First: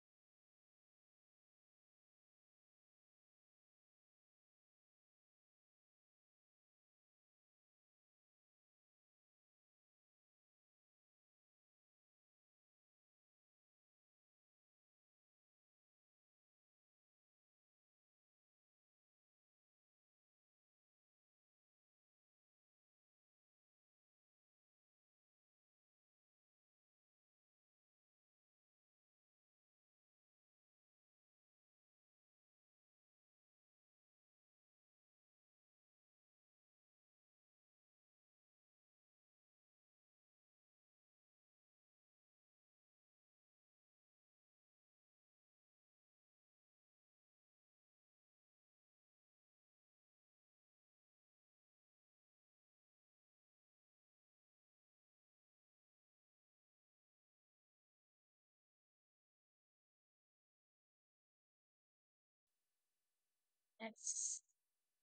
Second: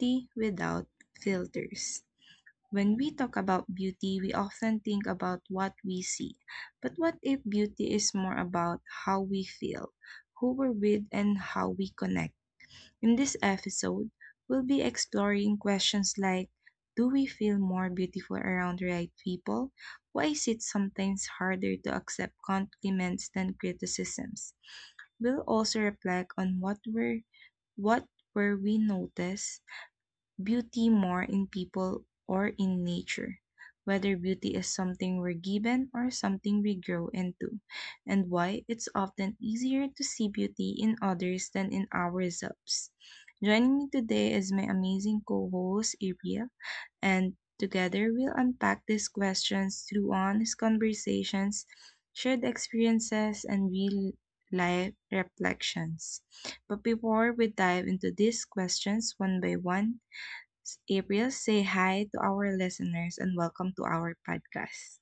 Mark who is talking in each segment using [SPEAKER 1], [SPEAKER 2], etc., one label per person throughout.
[SPEAKER 1] Beauty Without Filters. When we talk about beauty, we often think about what we see. But what if beauty is more about how we feel, who we're with, and how we connect? In this episode, we'll be exploring questions like: do we feel more beautiful around the right people? Why is it sometimes harder to accept compliments than criticisms? We'll also reflect on what were we noticed beauty more in people or in nature, whether beauty is something we're given or something we grow into, and why it's often easier to see beauty in others than in ourselves. Joining me today is my amazing co host, Ariel, and together we'll unpack these questions through honest conversations, shared experiences, and real life reflections. But before we dive into these questions one by one, April, say hi to our listeners and welcome to our
[SPEAKER 2] Yes.
[SPEAKER 1] podcast.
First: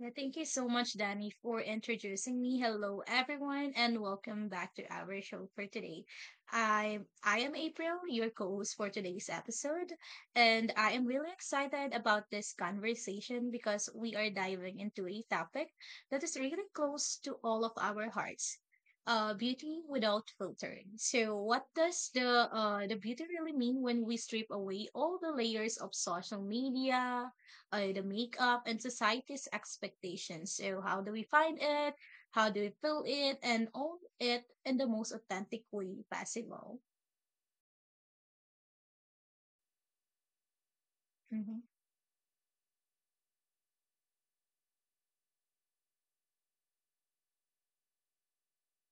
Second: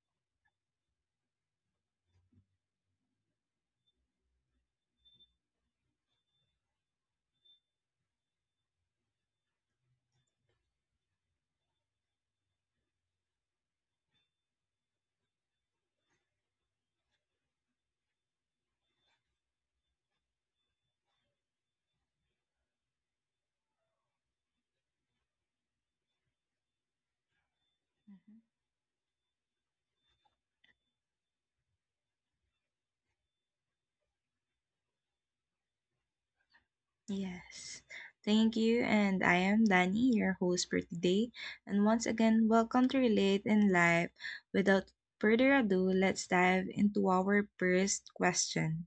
[SPEAKER 2] Yeah, thank you so much, Danny, for introducing me. Hello, everyone, and welcome back to our show for today. I am April, your co-host for today's episode, and I am really excited about this conversation because we are diving into a topic that is really close to all of our hearts. Beauty without filtering. So, what does the beauty really mean when we strip away all the layers of social media, the
[SPEAKER 1] Mhm.
[SPEAKER 2] makeup and society's expectations? So, how do we find it? How do we fill it and own it in the most authentic way possible?
[SPEAKER 1] Yes. Thank you. And I am Danny, your host for today.
[SPEAKER 2] hmm
[SPEAKER 1] And once again, welcome to Relate in Life. Without further ado, let's dive into our first question.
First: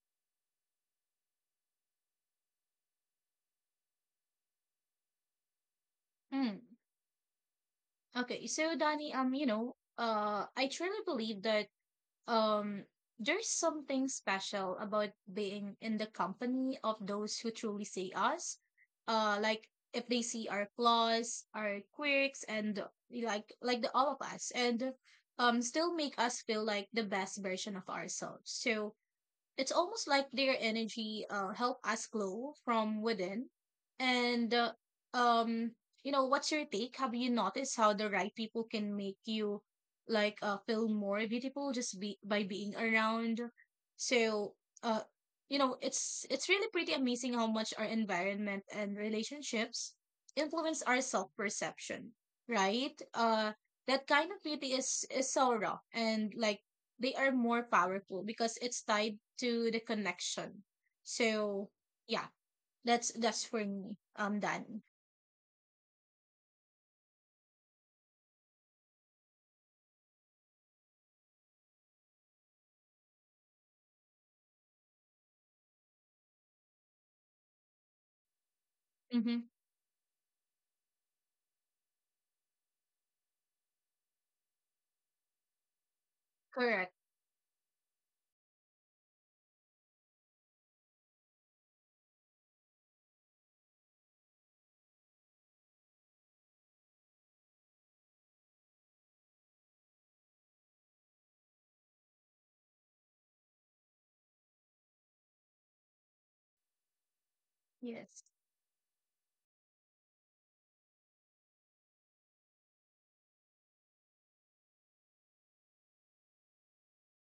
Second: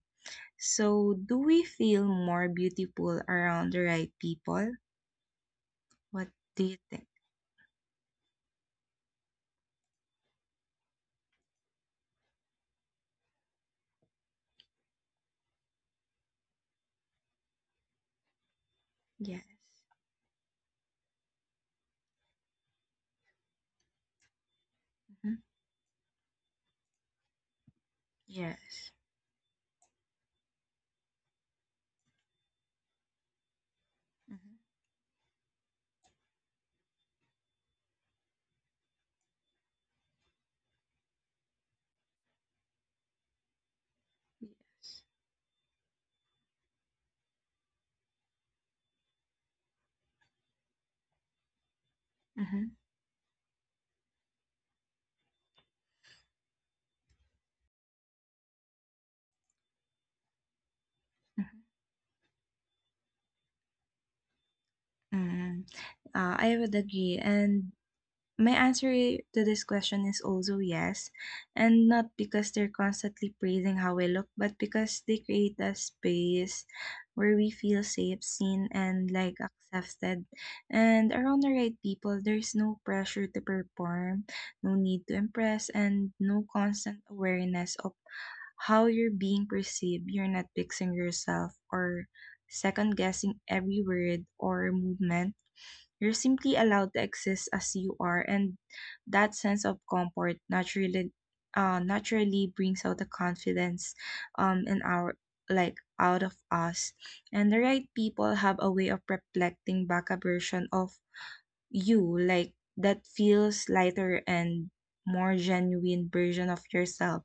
[SPEAKER 1] So, do we feel more beautiful around the right people? What
[SPEAKER 2] Mm.
[SPEAKER 1] do you think?
[SPEAKER 2] Okay, so Danny, you know, I truly believe that, Um, there's something special about being in the company of those who truly see us.
[SPEAKER 1] Yes.
[SPEAKER 2] Like if they see our flaws, our quirks, and like the all of us, and
[SPEAKER 1] Mhm.
[SPEAKER 2] still make us feel like the best version of ourselves.
[SPEAKER 1] Yes.
[SPEAKER 2] So it's almost like their energy help us glow from within. And
[SPEAKER 1] Mhm.
[SPEAKER 2] um, you know, what's your take? Have you noticed how the right people can make you feel more beautiful just be by being around? So, uh,
[SPEAKER 1] Yes.
[SPEAKER 2] you know, it's really pretty amazing how much our environment and relationships influence our self perception,
[SPEAKER 1] Mm-hmm.
[SPEAKER 2] right? That kind of beauty is so raw, and like they are more powerful because it's tied to the connection. So yeah, that's for me. Dan.
[SPEAKER 1] Mm, I would agree. And my answer to this question is also yes. And not because they're constantly praising how we look, but because they create a space where we feel safe, seen, and
[SPEAKER 2] Mm-hmm.
[SPEAKER 1] like accepted. And around the right people, there's no pressure to perform, no need to impress, and no
[SPEAKER 2] Correct.
[SPEAKER 1] constant awareness of how you're being perceived. You're not fixing yourself or second guessing every word or movement. You're simply allowed to exist as you are, and that sense of comfort naturally naturally brings out the confidence in our, like, out of us. And the right
[SPEAKER 2] Yes.
[SPEAKER 1] people have a way of reflecting back a version of you, like, that feels lighter and more genuine version of yourself.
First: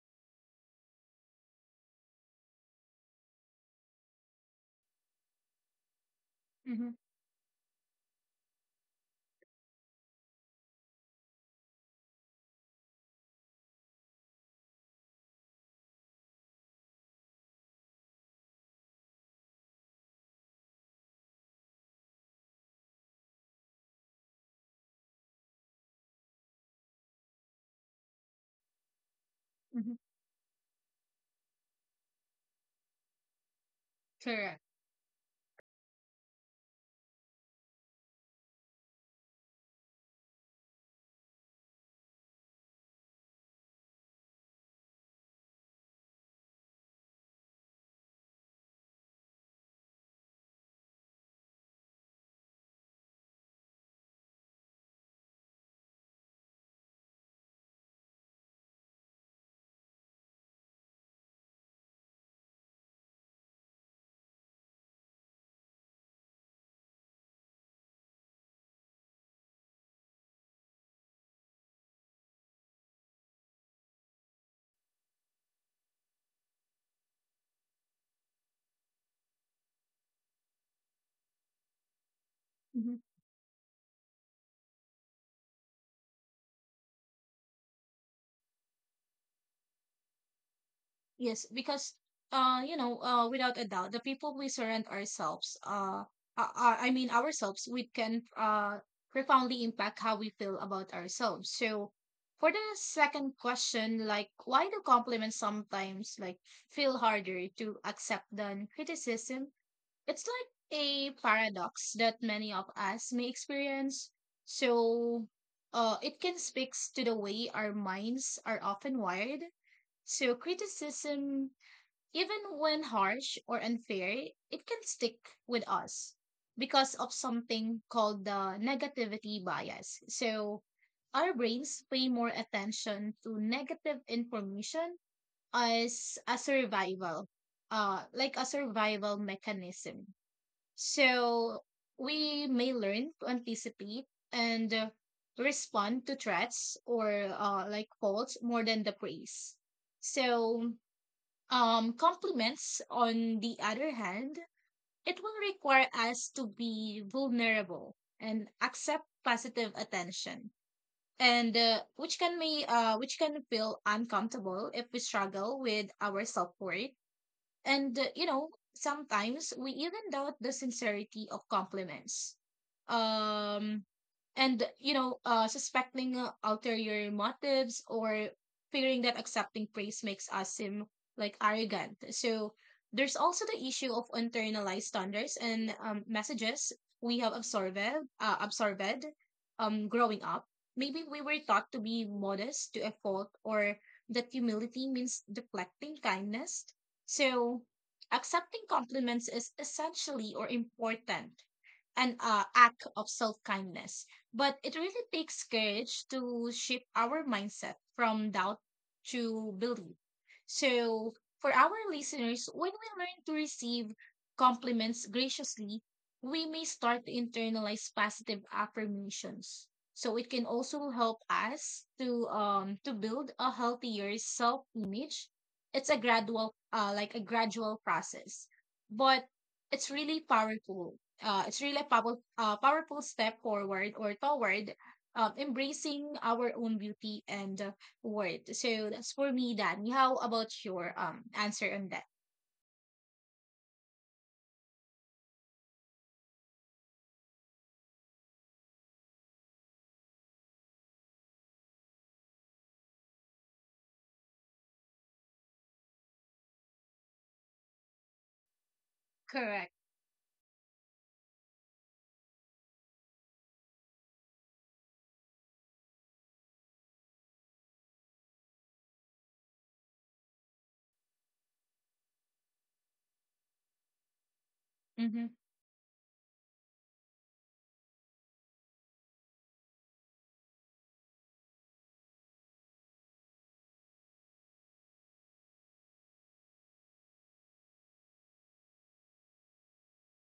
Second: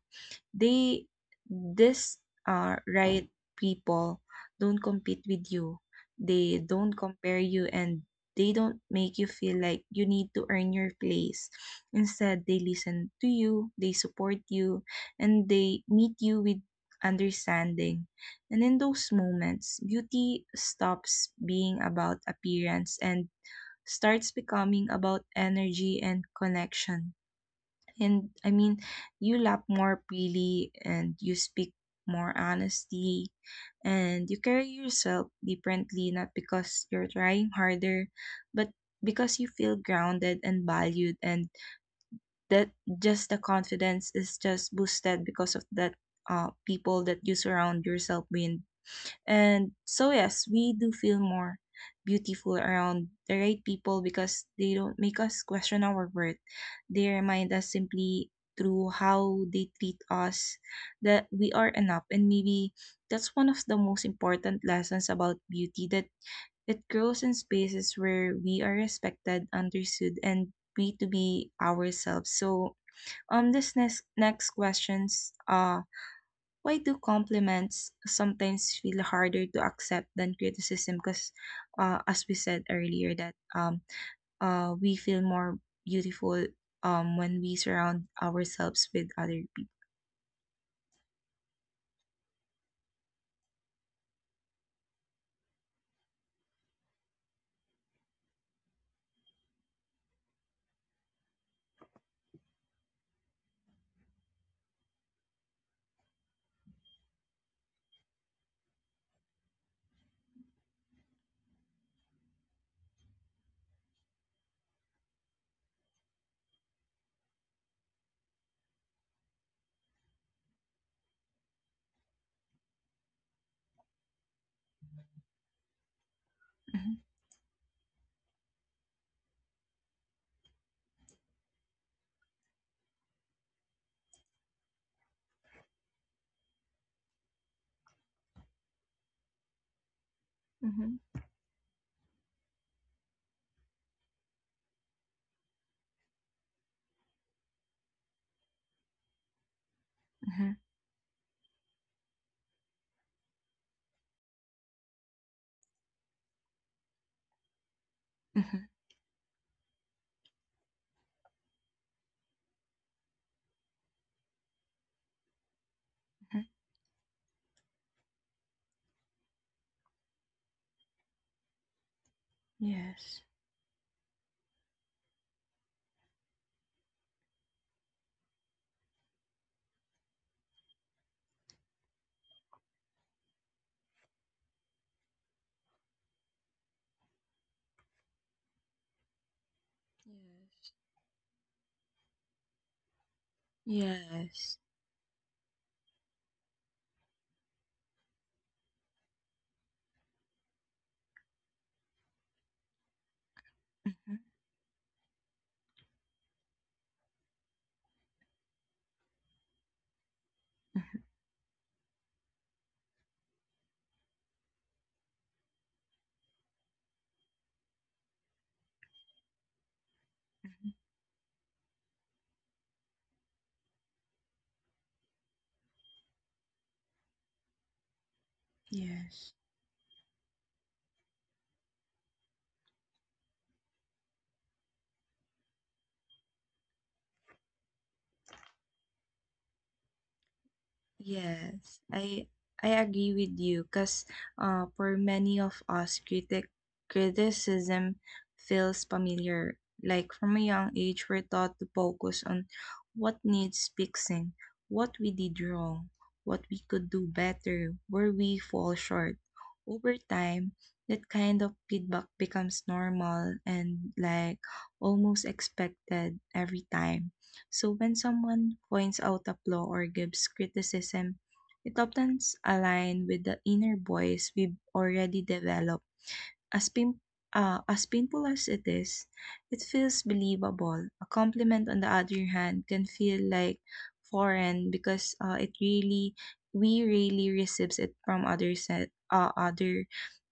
[SPEAKER 1] They this are right people don't compete with you, they
[SPEAKER 2] Mm-hmm.
[SPEAKER 1] don't compare you, and they don't make you feel like you need to earn your place. Instead, they listen to you, they support you, and they meet you with understanding. And in those moments, beauty stops being about appearance and starts becoming about energy and connection. And I mean, you laugh
[SPEAKER 2] Mm-hmm.
[SPEAKER 1] more freely and you speak more honesty, and you
[SPEAKER 2] Correct.
[SPEAKER 1] carry yourself differently, not because you're trying harder, but because you feel grounded and valued. And that, just the confidence is just boosted because of that people that you surround yourself with. And so, yes, we do feel more beautiful around the right people because they don't make us question our worth. They remind us simply through how they treat us that we are enough. And maybe that's one of the most important lessons about beauty, that it grows in spaces where we are respected, understood, and free to be ourselves. So, this next questions, why do compliments sometimes feel harder to accept than criticism? Because, as we said
[SPEAKER 2] Mhm.
[SPEAKER 1] earlier, that we feel more beautiful when we surround ourselves with other people.
[SPEAKER 2] Yes, because you know, without a doubt, the people we surround ourselves, I mean ourselves, we can profoundly impact how we feel about ourselves. So, for the second question, like, why do compliments sometimes like feel harder to accept than criticism? It's like a paradox that many of us may experience. So, it can speak to the way our minds are often wired. So, criticism, even when harsh or unfair, it can stick with us because of something called the negativity bias. So, our brains pay more attention to negative information as a survival, like a survival mechanism.
[SPEAKER 1] Mm-hmm.
[SPEAKER 2] So we may learn to anticipate and respond to threats or like faults more than the praise.
[SPEAKER 1] Hmm.
[SPEAKER 2] So compliments, on the other hand, it will require us to be vulnerable
[SPEAKER 1] Hmm.
[SPEAKER 2] and
[SPEAKER 1] Hmm.
[SPEAKER 2] accept positive attention, and which can feel uncomfortable if we struggle with our self worth, and you know, sometimes we even doubt the sincerity of compliments.
[SPEAKER 1] Yes.
[SPEAKER 2] Um, and, you know, suspecting ulterior motives or fearing that accepting praise makes us seem like arrogant. So there's also the issue of internalized standards and messages we have absorbed, growing up.
[SPEAKER 1] Yes.
[SPEAKER 2] Maybe we were taught to be modest to a fault, or that
[SPEAKER 1] Yes.
[SPEAKER 2] humility means deflecting kindness, so accepting compliments is essentially or important an act of self kindness.
[SPEAKER 1] Hmm.
[SPEAKER 2] But it really takes courage to shift our mindset from doubt to belief.
[SPEAKER 1] Hmm.
[SPEAKER 2] So, for our listeners, when we learn to receive compliments graciously, we may start to internalize positive affirmations. So it can
[SPEAKER 1] Hmm.
[SPEAKER 2] also help us to build a healthier self image. It's a gradual like a gradual process, but
[SPEAKER 1] Yes.
[SPEAKER 2] it's really powerful. It's really a powerful, powerful step forward or toward embracing our own beauty and worth. So that's for me, Danny. How about your answer
[SPEAKER 1] Yes,
[SPEAKER 2] on that?
[SPEAKER 1] I agree with you because for many of us, criticism feels familiar. Like from a young age, we're taught to focus on what needs fixing, what we did wrong, what we could do better, where we fall short.
[SPEAKER 2] Correct.
[SPEAKER 1] Over time, that kind of feedback becomes normal and, like, almost expected every time. So when someone points out a flaw or gives criticism, it often aligns with the inner voice we've already
[SPEAKER 2] Mm-hmm.
[SPEAKER 1] developed. As pim uh, as painful as it is, it feels believable. A compliment, on the other hand, can feel like foreign, because it really, we really receives it from other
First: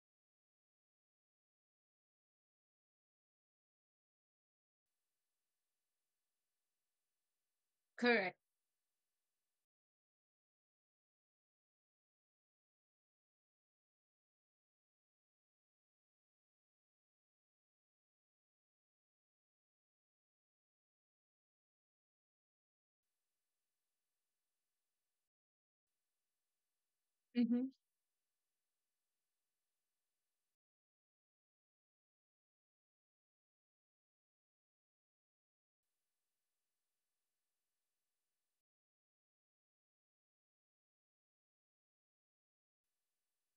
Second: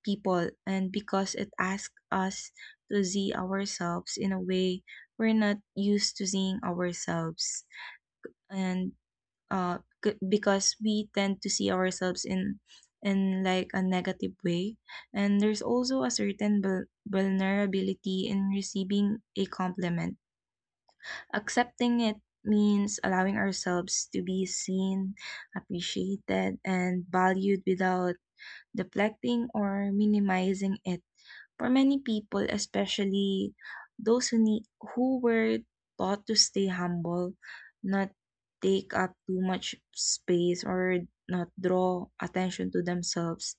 [SPEAKER 1] people, and because it asks us to see ourselves in a way we're not used to seeing ourselves.
[SPEAKER 2] Correct.
[SPEAKER 1] And uh because we tend to see ourselves in like a negative way. And there's also a certain vulnerability in receiving a compliment. Accepting it means allowing ourselves to be seen, appreciated, and valued
[SPEAKER 2] Mm-hmm.
[SPEAKER 1] without deflecting or minimizing it. For many people, especially those who, need, who were taught to stay humble, not take up too much space, or not draw attention to themselves,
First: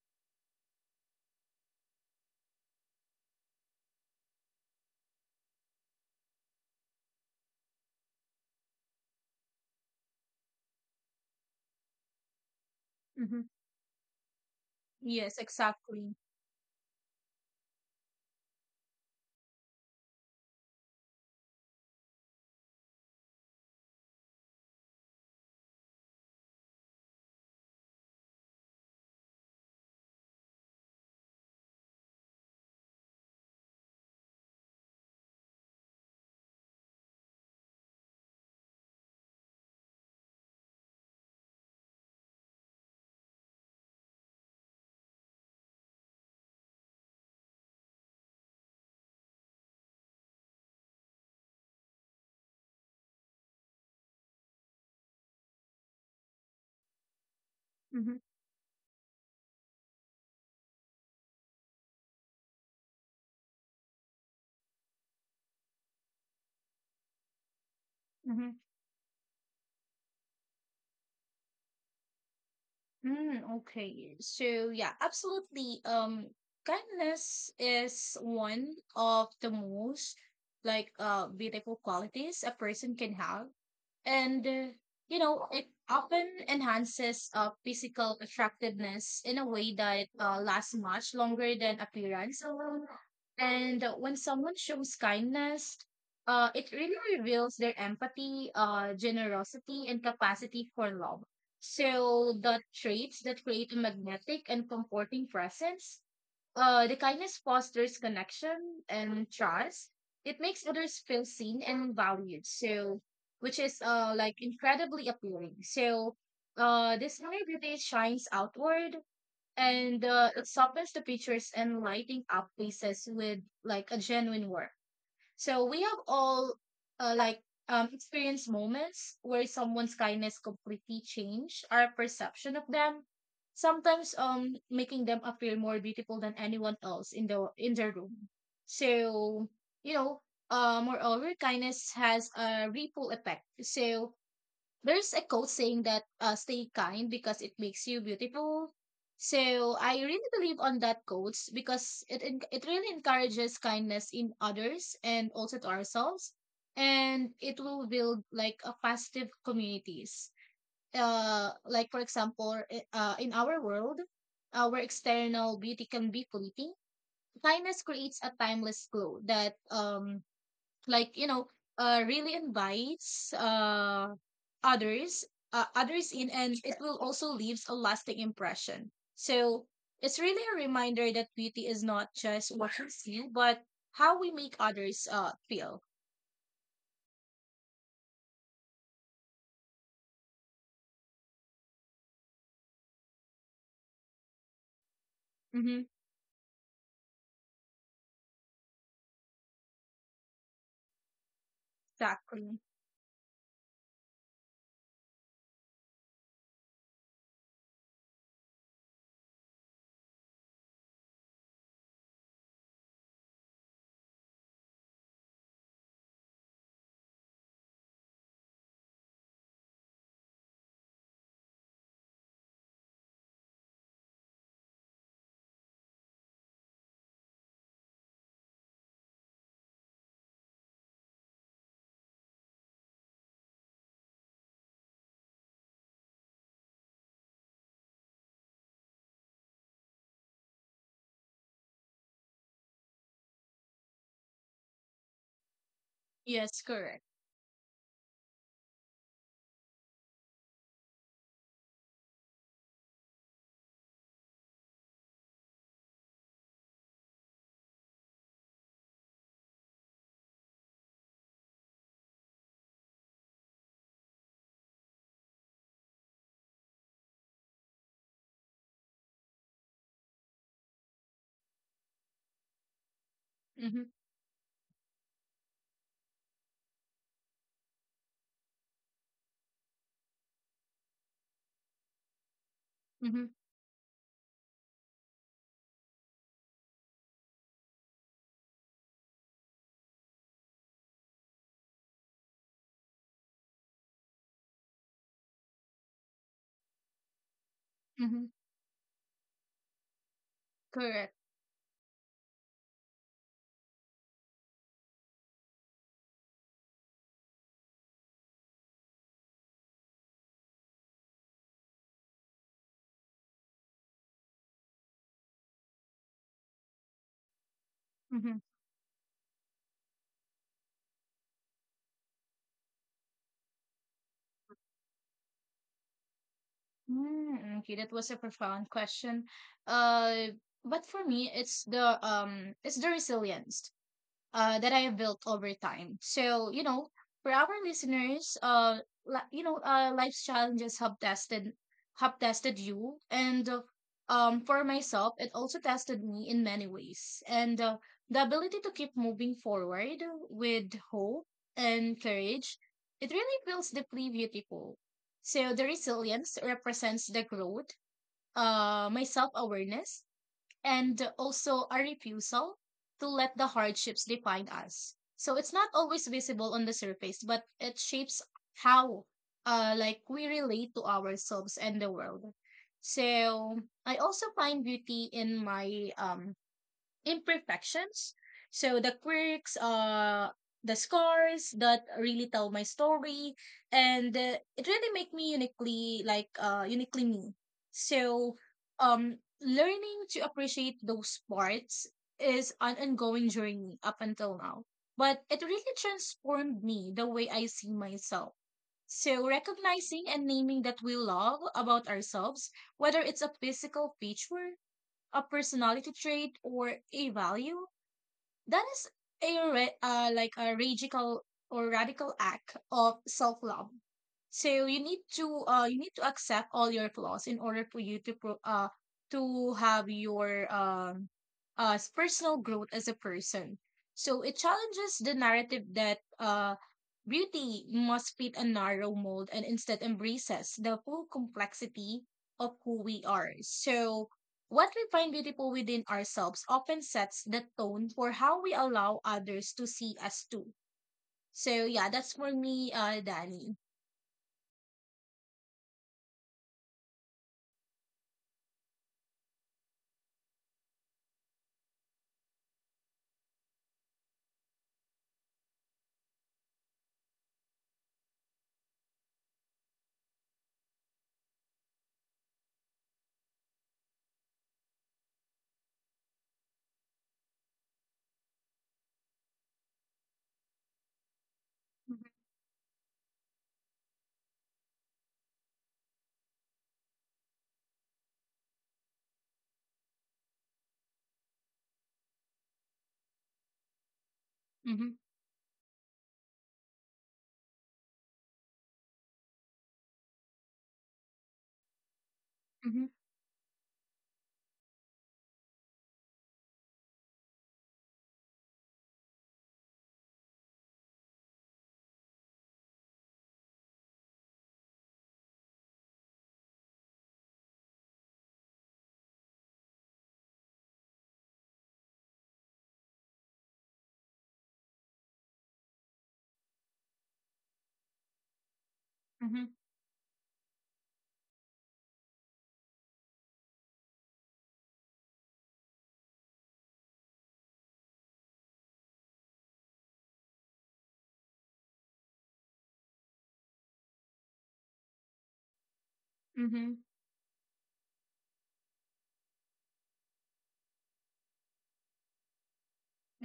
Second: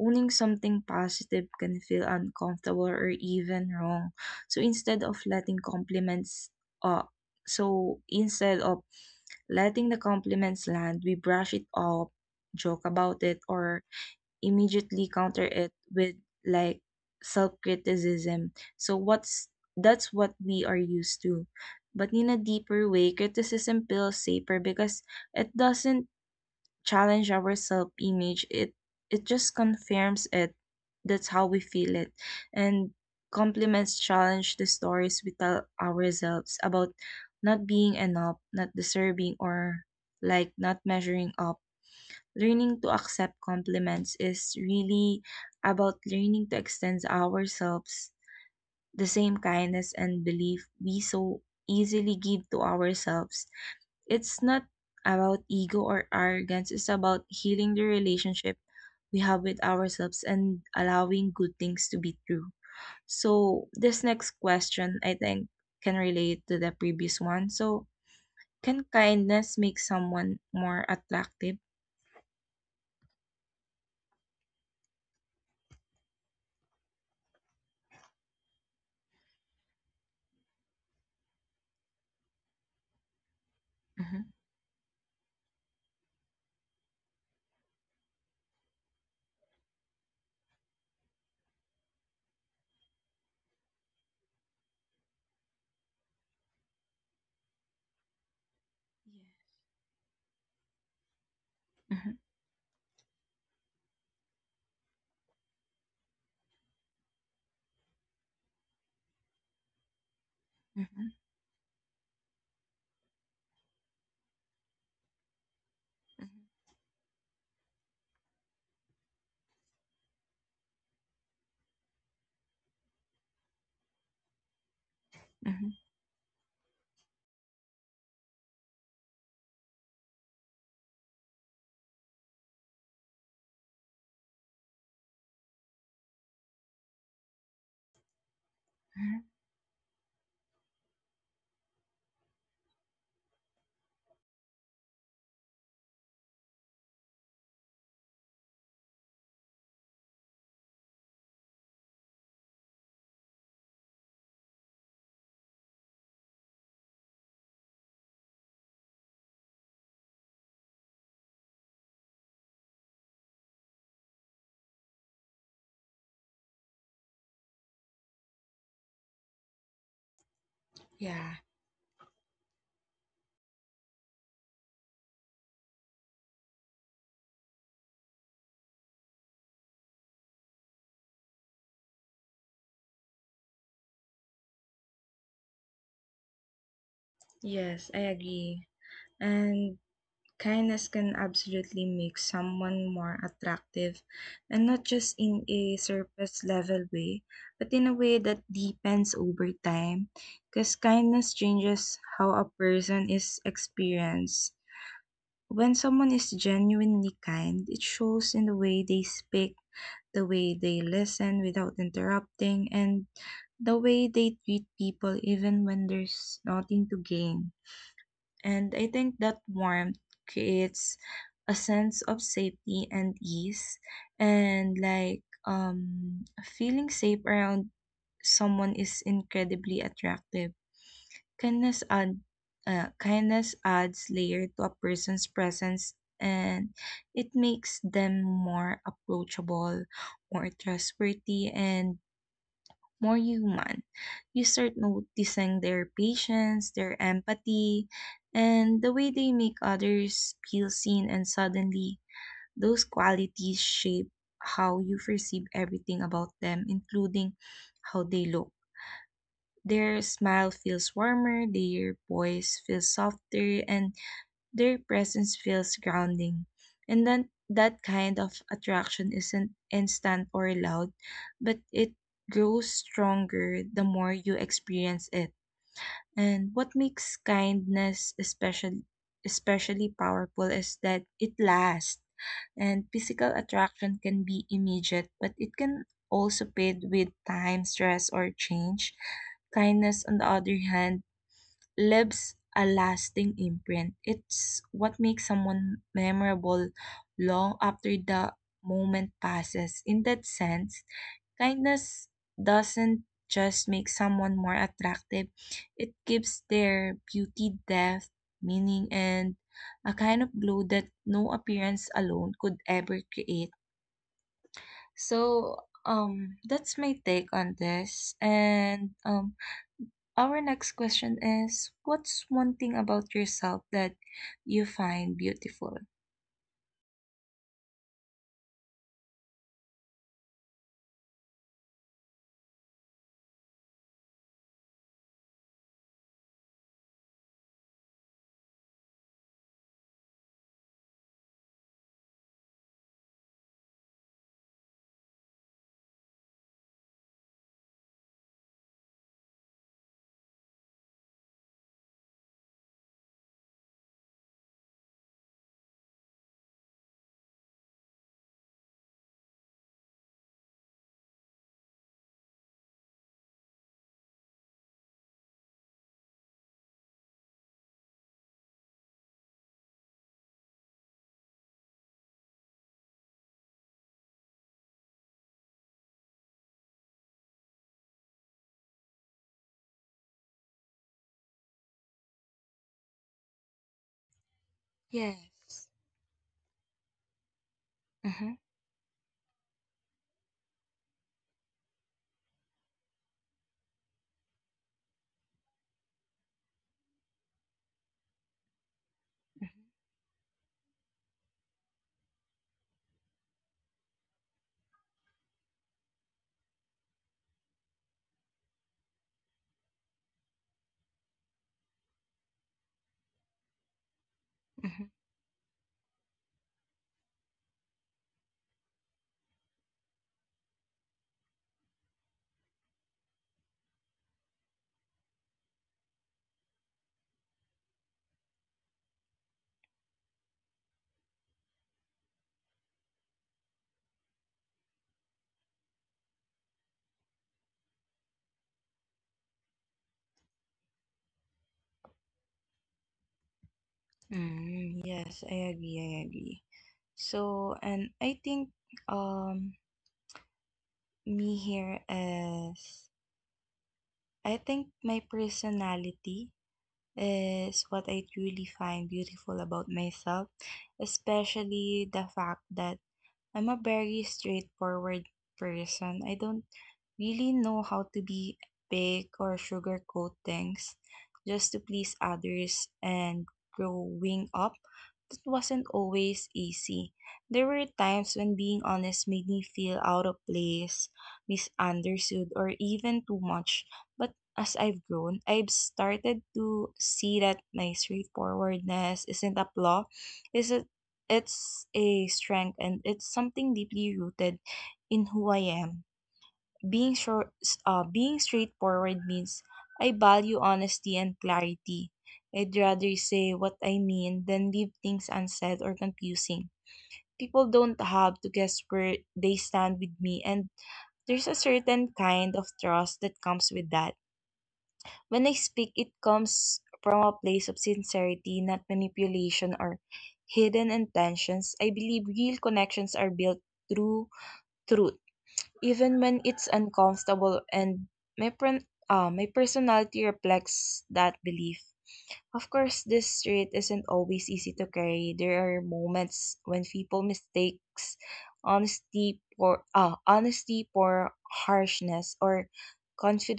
[SPEAKER 1] owning something positive can feel uncomfortable or even wrong. So instead of letting compliments, uh, so instead of letting the compliments land, we brush it off, joke about it,
[SPEAKER 2] Mm-hmm.
[SPEAKER 1] or immediately
[SPEAKER 2] Yes,
[SPEAKER 1] counter it
[SPEAKER 2] exactly.
[SPEAKER 1] with like self-criticism. So what's, that's what we are used to. But in a deeper way, criticism feels safer because it doesn't challenge our self-image. It just confirms it. That's how we feel it. And compliments challenge the stories we tell ourselves about not being enough, not deserving, or like not measuring up. Learning to accept compliments is really about learning to extend ourselves the same kindness and belief we so easily give to ourselves. It's not about ego or arrogance, it's about healing the
[SPEAKER 2] Mm-hmm.
[SPEAKER 1] relationship we have with ourselves and allowing good things to be true. So, this next question I think can relate to the previous one. So,
[SPEAKER 2] Mm-hmm.
[SPEAKER 1] can kindness make someone more attractive?
[SPEAKER 2] Mm, okay. So yeah, absolutely. Kindness is one of the most beautiful qualities a person can have,
[SPEAKER 1] Mhm.
[SPEAKER 2] and you know, it often enhances physical attractiveness in a way that lasts much longer than appearance alone. And when someone shows kindness, it really reveals their empathy, generosity, and capacity for love,
[SPEAKER 1] Mhm. Mhm.
[SPEAKER 2] so the traits that create a magnetic and comforting presence, the kindness fosters connection and trust. It makes others
[SPEAKER 1] Mhm.
[SPEAKER 2] feel seen and valued. So, which is like incredibly appealing. So, this vulnerability shines outward, and it softens the pictures and lighting up faces with like a genuine warmth. So
[SPEAKER 1] Mhm.
[SPEAKER 2] we have all uh, like experienced moments where someone's kindness completely changed our perception of them. Sometimes making them appear more beautiful than anyone else in their room.
[SPEAKER 1] Mhm.
[SPEAKER 2] So you know, moreover, kindness has a ripple effect. So there's a quote saying that stay kind because it makes you beautiful. So I really believe on that quote because it really encourages kindness in others and also to ourselves, and it will build like a positive communities. Like for example, in our world, our external beauty can be fleeting. Kindness creates a timeless glow that like you
[SPEAKER 1] Yeah.
[SPEAKER 2] know really invites others others in, and it will also leaves a lasting impression. So it's really a reminder that beauty is not just what we see but how we make others feel.
[SPEAKER 1] Yes, I agree. And kindness can absolutely make someone more attractive, and not just in a
[SPEAKER 2] Mm-hmm.
[SPEAKER 1] surface level way, but in a way that deepens over time, because kindness changes how a
[SPEAKER 2] Exactly.
[SPEAKER 1] person is experienced. When someone is genuinely kind, it shows in the way they speak, the way they listen without interrupting, and the way they treat people even when there's nothing to gain. And I think that warmth creates a sense of safety and ease, and like, um, feeling safe around someone is incredibly attractive. Kindness add kindness adds layer to a person's presence, and it makes them more approachable, more trustworthy, and more human. You start noticing their
[SPEAKER 2] Yes,
[SPEAKER 1] patience, their
[SPEAKER 2] correct.
[SPEAKER 1] empathy, and the way they make others feel seen, and suddenly, those qualities shape how you perceive everything about them, including how they look. Their smile feels warmer, their voice feels softer, and their presence feels grounding. And then that kind of attraction isn't instant or loud, but it grows stronger the
[SPEAKER 2] Mm-hmm.
[SPEAKER 1] more you experience it. And what makes kindness especially powerful is that it lasts. And
[SPEAKER 2] Mm-hmm.
[SPEAKER 1] physical attraction can be immediate, but it can also fade with time, stress, or change. Kindness, on the other hand, leaves a lasting imprint. It's what makes someone memorable long after
[SPEAKER 2] Mm-hmm.
[SPEAKER 1] the moment passes. In that sense,
[SPEAKER 2] Correct.
[SPEAKER 1] kindness doesn't just make someone more attractive, it gives their beauty depth, meaning, and a kind of glow that no appearance alone could ever create. So, that's my take on this.
[SPEAKER 2] Mm-hmm.
[SPEAKER 1] And our next question is: what's one thing about yourself that you find beautiful?
[SPEAKER 2] Okay, that was a profound question, uh but for me it's the resilience that I have built over time. So, you know, for our listeners, you know, life's challenges have tested you, and for myself, it also tested me in many ways. And the ability to keep moving forward with hope and courage, it really feels deeply beautiful. So the resilience represents the growth, my self awareness, and also a refusal to let the hardships define us. So it's not always visible on the surface, but it shapes how like we relate to ourselves and the world. So I also find beauty in my imperfections. So the quirks, the scars that really tell my story, and it really make me
[SPEAKER 1] Yes.
[SPEAKER 2] uniquely uniquely me.
[SPEAKER 1] Mm-hmm.
[SPEAKER 2] So learning to appreciate those parts is an ongoing journey up until now, but it really transformed me the way I see myself. So, recognizing and naming that we love about ourselves, whether it's a physical feature, a personality trait, or a value, that is like a radical or radical act of self-love. So you
[SPEAKER 1] Mm-hmm.
[SPEAKER 2] need to accept all your flaws in order for you to have your personal growth as a person. So it challenges the narrative that beauty must fit a narrow mold and instead embraces the full complexity of who we are. So what we find beautiful within ourselves often sets the tone for how we allow others to see us too. So yeah, that's for me, Danny.
[SPEAKER 1] Yes, I agree. I agree. So, and I think um me here is, I think my personality is what I truly find beautiful about myself, especially the fact that I'm a very straightforward person. I don't really know how to be big or sugarcoat things just to please others, and growing up, that wasn't always easy. There were times when being honest made me feel out of place, misunderstood, or even too much. But as I've
[SPEAKER 2] Mm-hmm.
[SPEAKER 1] grown, I've started to see that my straightforwardness isn't a flaw, it's a, it's a strength, and
[SPEAKER 2] Mm-hmm.
[SPEAKER 1] it's something deeply rooted in who I am. Being short, being straightforward means I value honesty and clarity. I'd rather say what I mean than leave things unsaid or confusing. People don't have to guess where they stand with me, and there's a certain kind of trust that comes with that. When I speak, it comes from a place of sincerity, not manipulation
[SPEAKER 2] Mm-hmm.
[SPEAKER 1] or hidden intentions. I believe real connections are built through truth, even when it's uncomfortable, and my personality reflects that belief. Of course, this street isn't always easy to carry. There are moments when
[SPEAKER 2] Mm-hmm.
[SPEAKER 1] people mistakes honesty for harshness, or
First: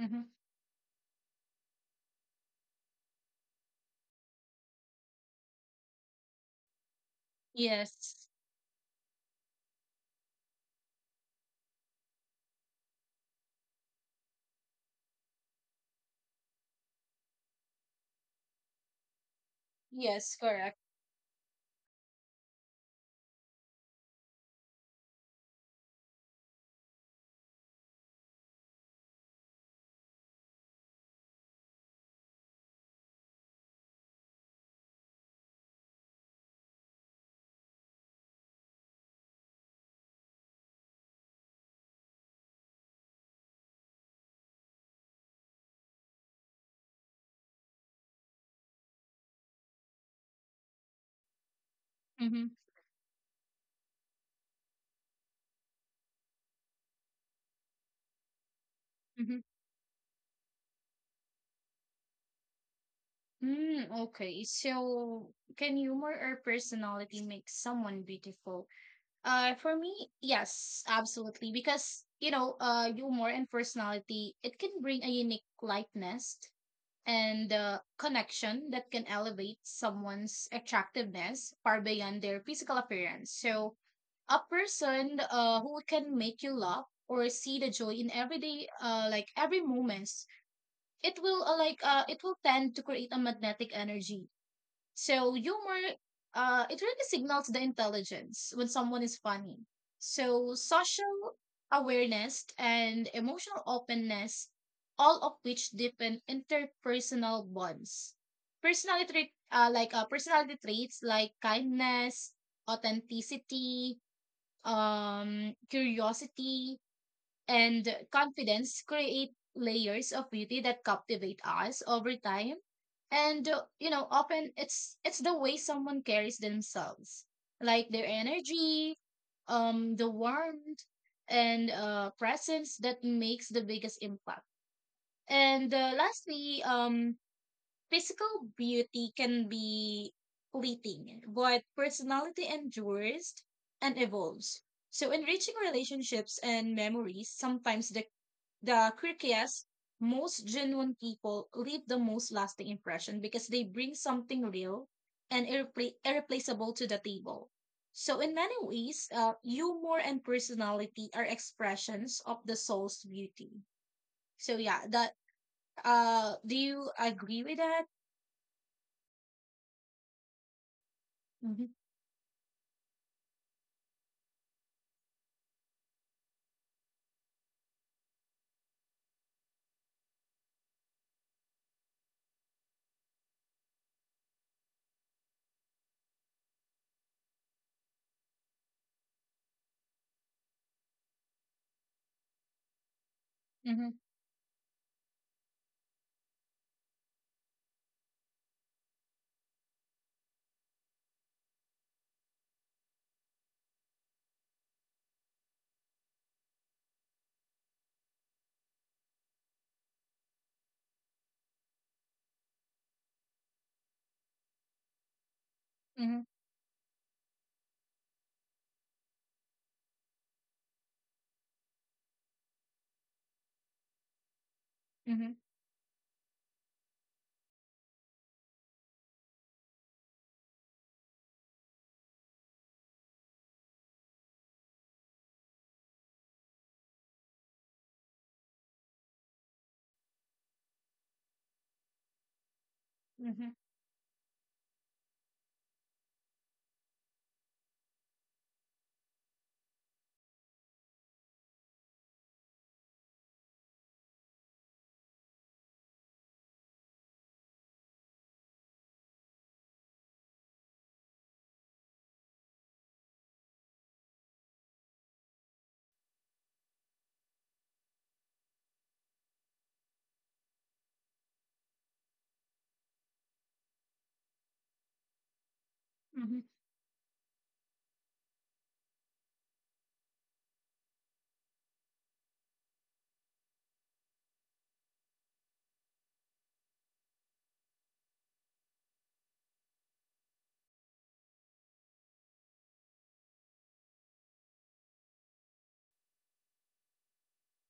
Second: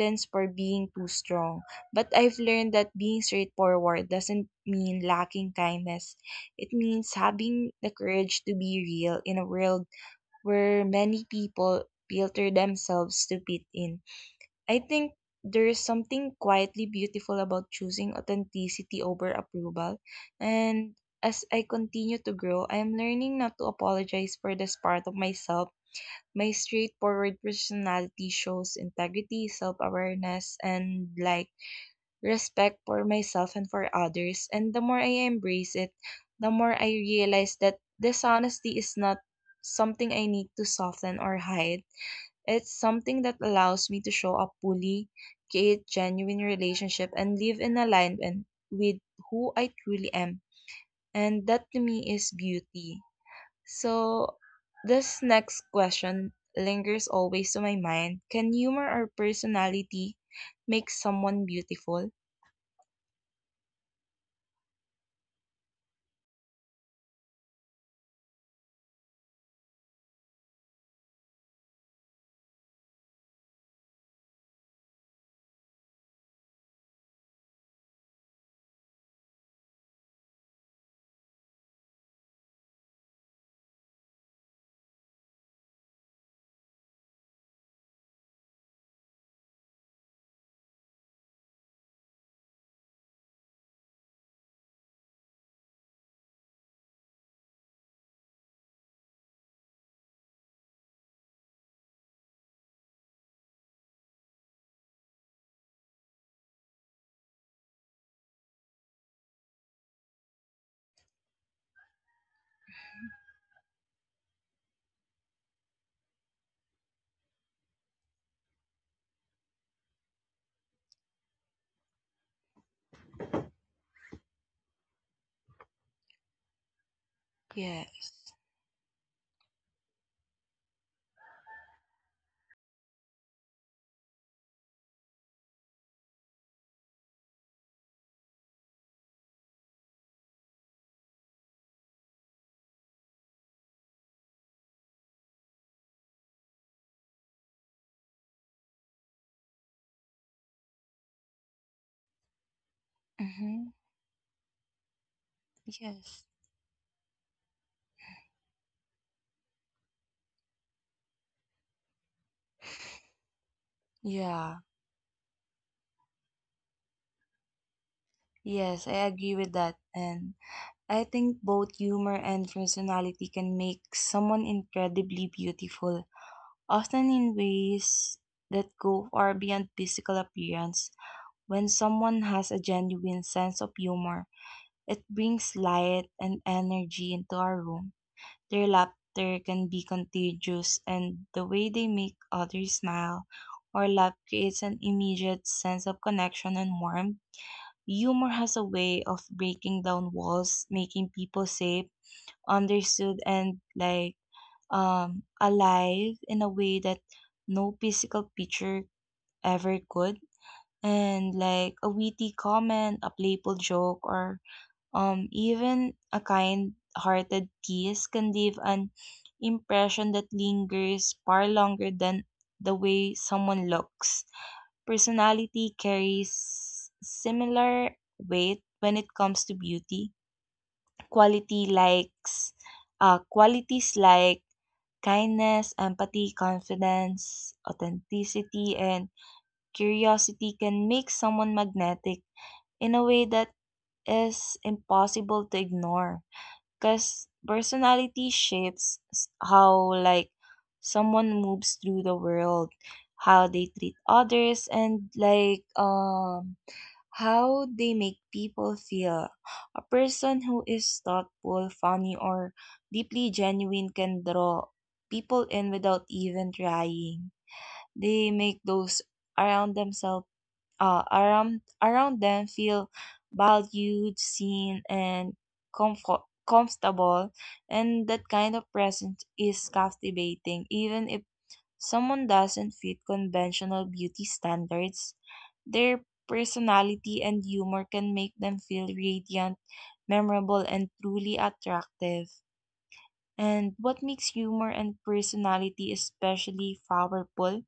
[SPEAKER 2] Mm-hmm.
[SPEAKER 1] for being too strong. But I've learned that being straightforward doesn't mean lacking kindness. It means having the
[SPEAKER 2] Yes.
[SPEAKER 1] courage to be real in a world where many people filter themselves to fit in. I think there is something quietly beautiful about choosing authenticity over approval.
[SPEAKER 2] Yes, correct.
[SPEAKER 1] And as I continue to grow, I am learning not to apologize for this part of myself. My straightforward personality shows integrity, self awareness, and like respect for myself and for others. And the more I embrace it, the more I realize that dishonesty is not something I need to soften or hide. It's something that allows me to show up fully, create genuine relationship, and live in alignment with who I truly am. And that to me is
[SPEAKER 2] Mm-hmm.
[SPEAKER 1] beauty. So this next question lingers always to my mind. Can humor or
[SPEAKER 2] Mm-hmm.
[SPEAKER 1] personality make someone beautiful?
[SPEAKER 2] Mm, okay. So can humor or personality make someone beautiful? For me, yes, absolutely. Because you know, humor and personality, it can bring a unique lightness and connection that can elevate someone's attractiveness far beyond their physical appearance. So, a person who can make you laugh or see the joy in everyday every moments, it will tend to create a magnetic energy. So humor, it really signals the intelligence when someone is funny. So social awareness and emotional openness, all of which deepen interpersonal bonds. Personality traits like kindness, authenticity, curiosity, and confidence create layers of beauty that captivate us over time. And you know, often it's the way someone carries themselves, like
[SPEAKER 1] Yes.
[SPEAKER 2] their energy, the warmth and presence that makes the biggest impact. And lastly, physical beauty can be fleeting but personality endures and evolves, so enriching relationships and memories. Sometimes the quirkiest, most genuine people leave the most lasting impression because they
[SPEAKER 1] Mm-hmm.
[SPEAKER 2] bring something real and
[SPEAKER 1] Yes.
[SPEAKER 2] irreplaceable to the table. So, in many ways, humor and personality are expressions of the soul's beauty.
[SPEAKER 1] Yeah.
[SPEAKER 2] So, yeah, that. Do you agree with that?
[SPEAKER 1] Yes, I agree with that. And I think
[SPEAKER 2] Mm-hmm.
[SPEAKER 1] both humor and personality can make someone incredibly beautiful, often in ways that go far beyond physical appearance. When someone has a genuine sense of humor, it brings light and energy into our room. Their laughter can be contagious, and the way they make others smile or
[SPEAKER 2] Mm-hmm.
[SPEAKER 1] laugh creates an immediate sense of connection and warmth. Humor has a way of breaking down walls, making people safe, understood, and alive in a way that no physical picture ever could. And like a witty comment, a playful joke, or even
[SPEAKER 2] Mm-hmm.
[SPEAKER 1] a kind hearted tease can leave an impression that lingers far longer than the way someone looks. Personality carries similar weight when it comes to beauty. Quality likes Qualities like kindness, empathy, confidence, authenticity, and curiosity can make someone magnetic in a way
[SPEAKER 2] Mm-hmm. Mm-hmm.
[SPEAKER 1] that is impossible to ignore. Because personality shapes how, like, someone moves through the world, how they treat others, and, how they make people feel. A person who is thoughtful, funny, or deeply genuine can draw people in without even trying. They make those around themselves, around them, feel valued, seen, and comfortable. And that kind of presence is captivating. Even if someone doesn't fit conventional beauty standards, their personality and humor can make them feel radiant, memorable, and truly attractive. And what makes humor and personality especially powerful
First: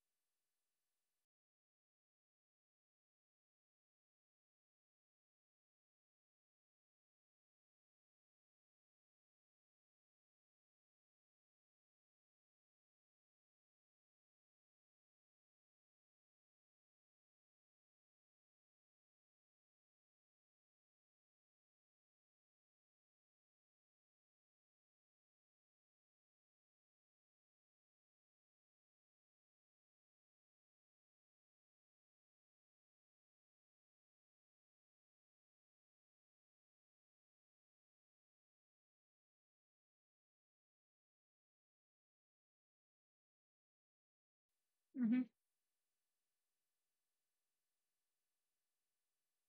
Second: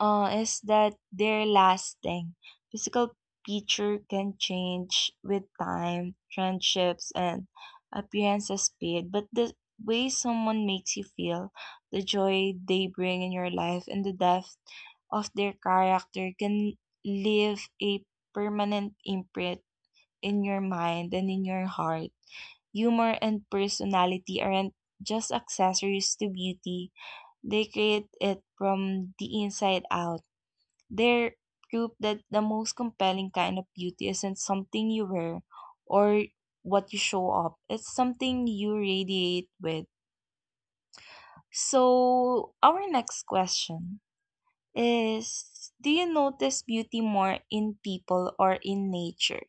[SPEAKER 1] is that they're lasting. Physical feature can change with time, friendships, and appearances fade. But the way someone makes you feel, the joy they bring in your life, and the depth of their character can leave a permanent imprint in your mind and in your heart. Humor and personality aren't just accessories to beauty, they create it from the inside out. They're proof that the most compelling kind of beauty isn't something you wear or what you show up. It's something you radiate with. So, our next question
[SPEAKER 2] Mm-hmm.
[SPEAKER 1] is, do you notice beauty more in people or in nature?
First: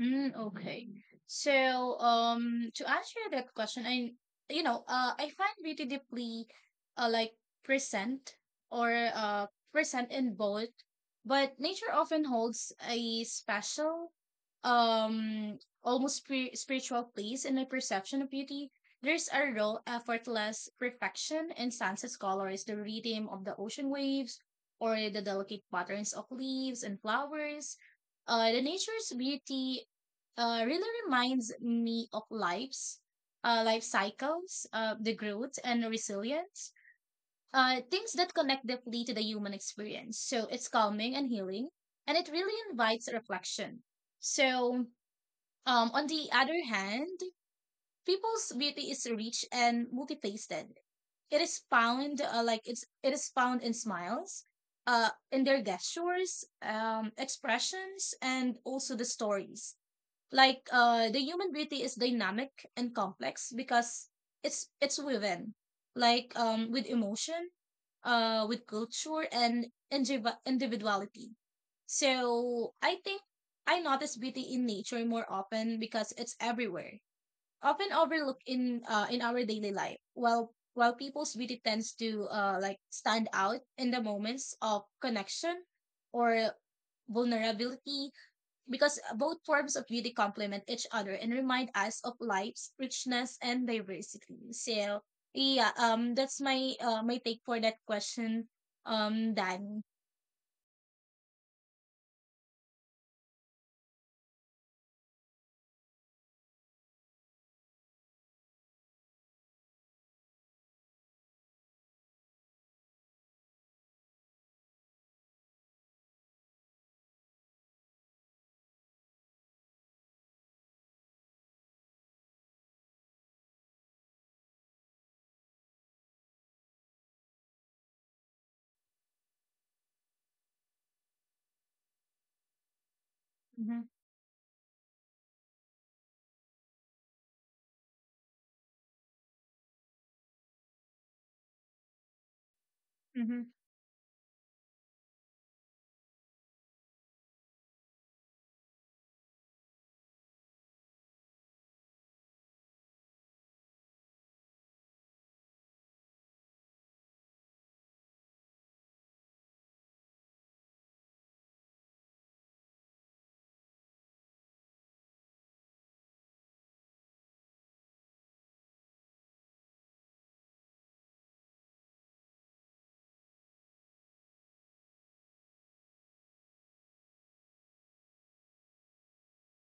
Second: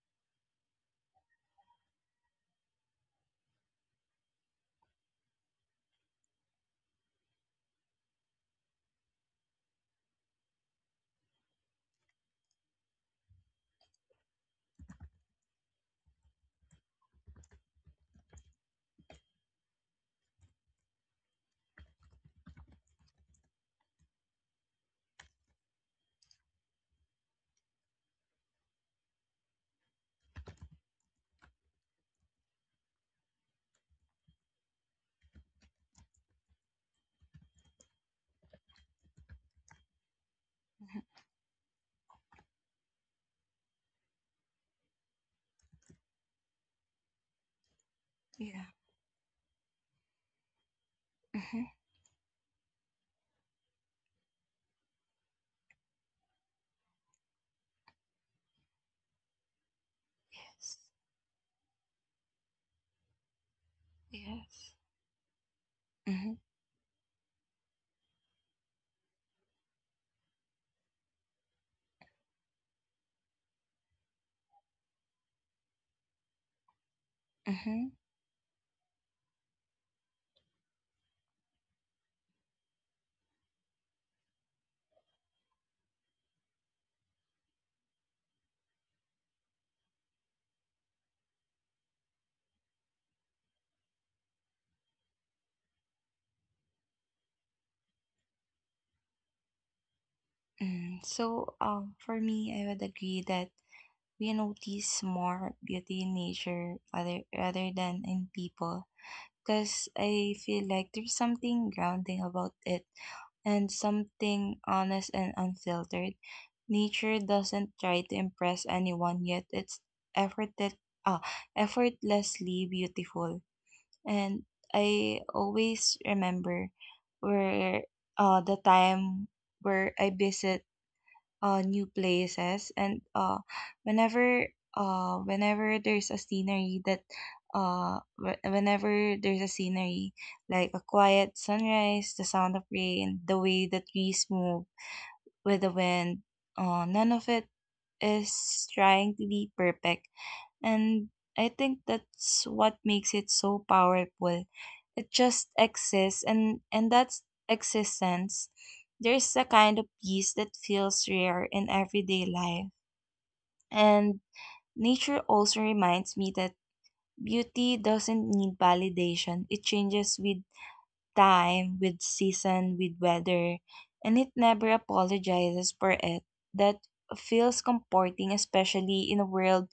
[SPEAKER 2] Mm, okay. So, to answer that question, I, you know, I find beauty deeply, uh, like present or uh present in both, but nature often holds a special, um, almost spiritual place in my perception of beauty. There's a raw, effortless perfection in sunset colors, the rhythm of the ocean waves, or the delicate patterns of leaves and flowers. The nature's beauty really reminds me of life cycles, the growth and resilience, things that connect deeply to the human experience. So it's
[SPEAKER 1] Mhm.
[SPEAKER 2] calming and healing, and it really invites reflection. So, on the other hand, people's
[SPEAKER 1] Yeah.
[SPEAKER 2] beauty is rich and multifaceted. It is
[SPEAKER 1] Hmm.
[SPEAKER 2] found it is found in smiles, in their gestures, expressions, and also the stories. like
[SPEAKER 1] Yes.
[SPEAKER 2] uh the human beauty is dynamic and complex because it's
[SPEAKER 1] Yes.
[SPEAKER 2] it's woven
[SPEAKER 1] Mm-hmm.
[SPEAKER 2] with emotion, with culture, and individuality. So I think I notice beauty in nature more often because it's everywhere,
[SPEAKER 1] Mm-hmm.
[SPEAKER 2] often overlooked in our daily life, while people's beauty tends to stand out in the moments of connection or vulnerability, because both forms of beauty complement each other and remind us of life's richness and diversity. So yeah, that's my my take for that question, Dan.
[SPEAKER 1] Mm. So, for me, I would agree that we notice more beauty in nature rather than in people, because I feel like there's something grounding about it and something honest and unfiltered. Nature doesn't try to impress anyone, yet it's efforted ah, effortlessly beautiful. And I always remember where the time where I visit new places, and
[SPEAKER 2] Mm-hmm.
[SPEAKER 1] whenever whenever there's a scenery that wh- whenever there's a scenery like a quiet sunrise, the sound of rain, the
[SPEAKER 2] Mm-hmm.
[SPEAKER 1] way the trees move with the wind. None of it is trying to be perfect, and I think that's what makes it so powerful. It just exists, and that's existence. There's a kind of peace that feels rare in everyday life. And nature also reminds me that beauty doesn't need validation. It changes with time, with season, with weather, and it never apologizes for it. That feels comforting, especially in a world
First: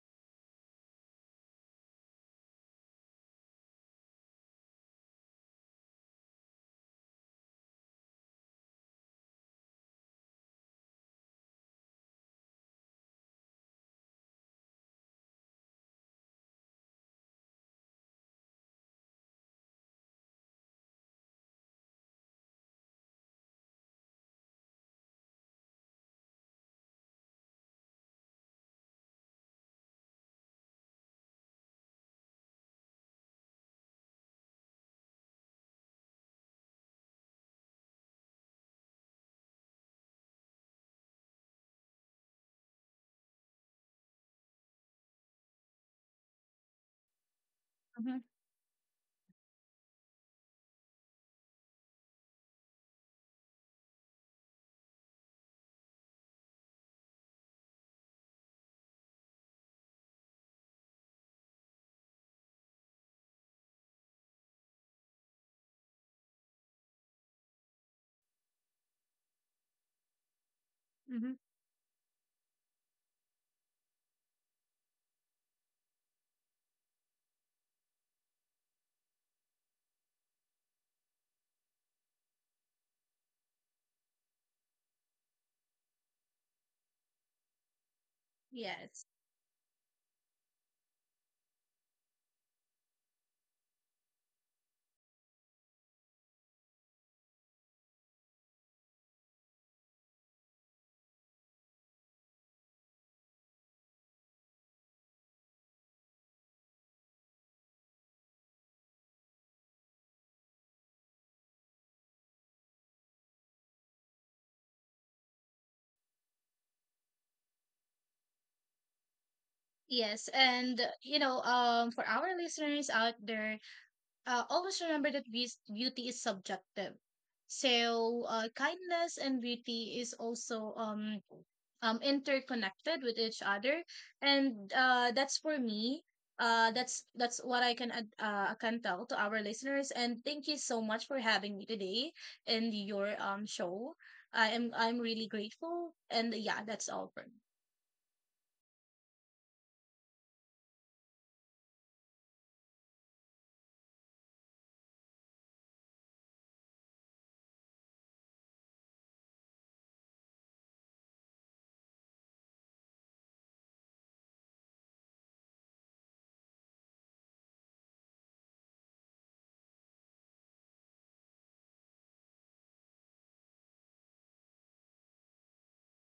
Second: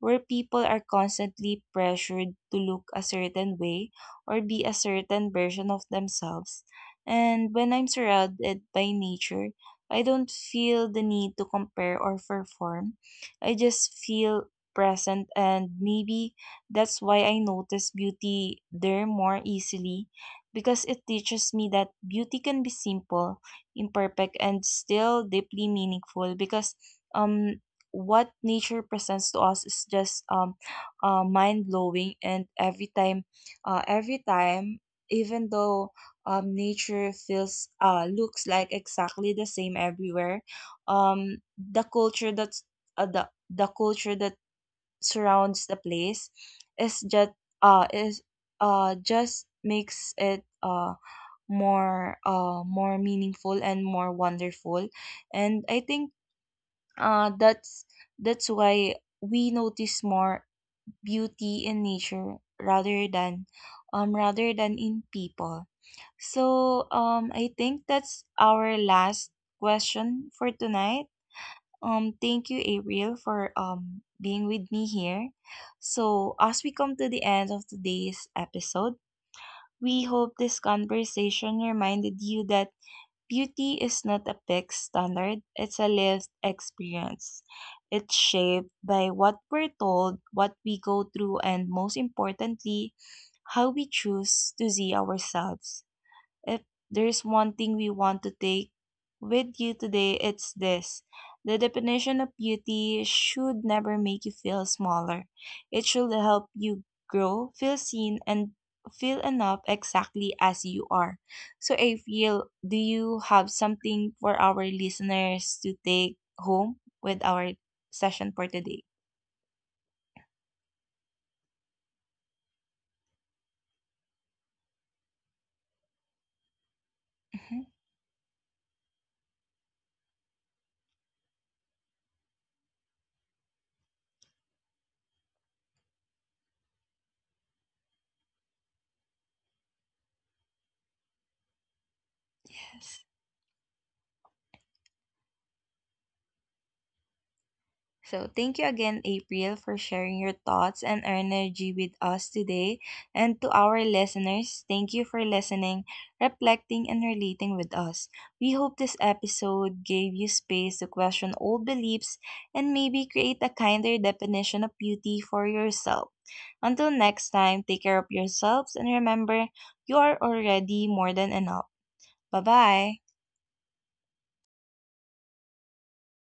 [SPEAKER 1] where people are constantly pressured to look a certain way or be a certain version of themselves. And when I'm surrounded by nature, I don't feel the need to compare or perform. I just feel present, and maybe that's why I notice beauty there more easily, because it teaches me that beauty can be simple, imperfect, and still deeply meaningful. Because um what nature presents to us is just mind blowing. And every time, even though nature feels looks like exactly the same everywhere, the culture that surrounds the place is just
[SPEAKER 2] Mm-hmm.
[SPEAKER 1] is just makes it more meaningful and more wonderful. And I think uh, that's that's why we notice more beauty in nature rather than in people. So, I think that's our last question for tonight.
[SPEAKER 2] Mm-hmm.
[SPEAKER 1] Thank you, Ariel, for being with me here. So as we come to the end of today's episode, we hope this conversation reminded you that beauty is not a fixed standard, it's a lived experience. It's shaped
[SPEAKER 2] Yes.
[SPEAKER 1] by what we're told, what we go through, and most importantly, how we choose to see ourselves. If there's one thing we want to take with you today, it's this. The definition of beauty should never make you feel smaller. It should help you grow, feel seen, and feel enough exactly as you are. So, April, do you have something for our listeners to take home with our session for today?
[SPEAKER 2] Yes, and you know, for our listeners out there, always remember that beauty is subjective.
[SPEAKER 1] Mhm.
[SPEAKER 2] So kindness and beauty is also interconnected with each other, and that's for me. That's what I can can tell to our listeners. And thank you so much for having me today in
[SPEAKER 1] Yes.
[SPEAKER 2] your show. I'm really grateful. And yeah, that's all for me.
[SPEAKER 1] So, thank you again, April, for sharing your thoughts and energy with us today. And to our listeners, thank you for listening, reflecting, and relating with us. We hope this episode gave you space to question old beliefs and maybe create a kinder definition of beauty for yourself. Until next time, take care of yourselves and remember, you are already more than enough. Bye bye.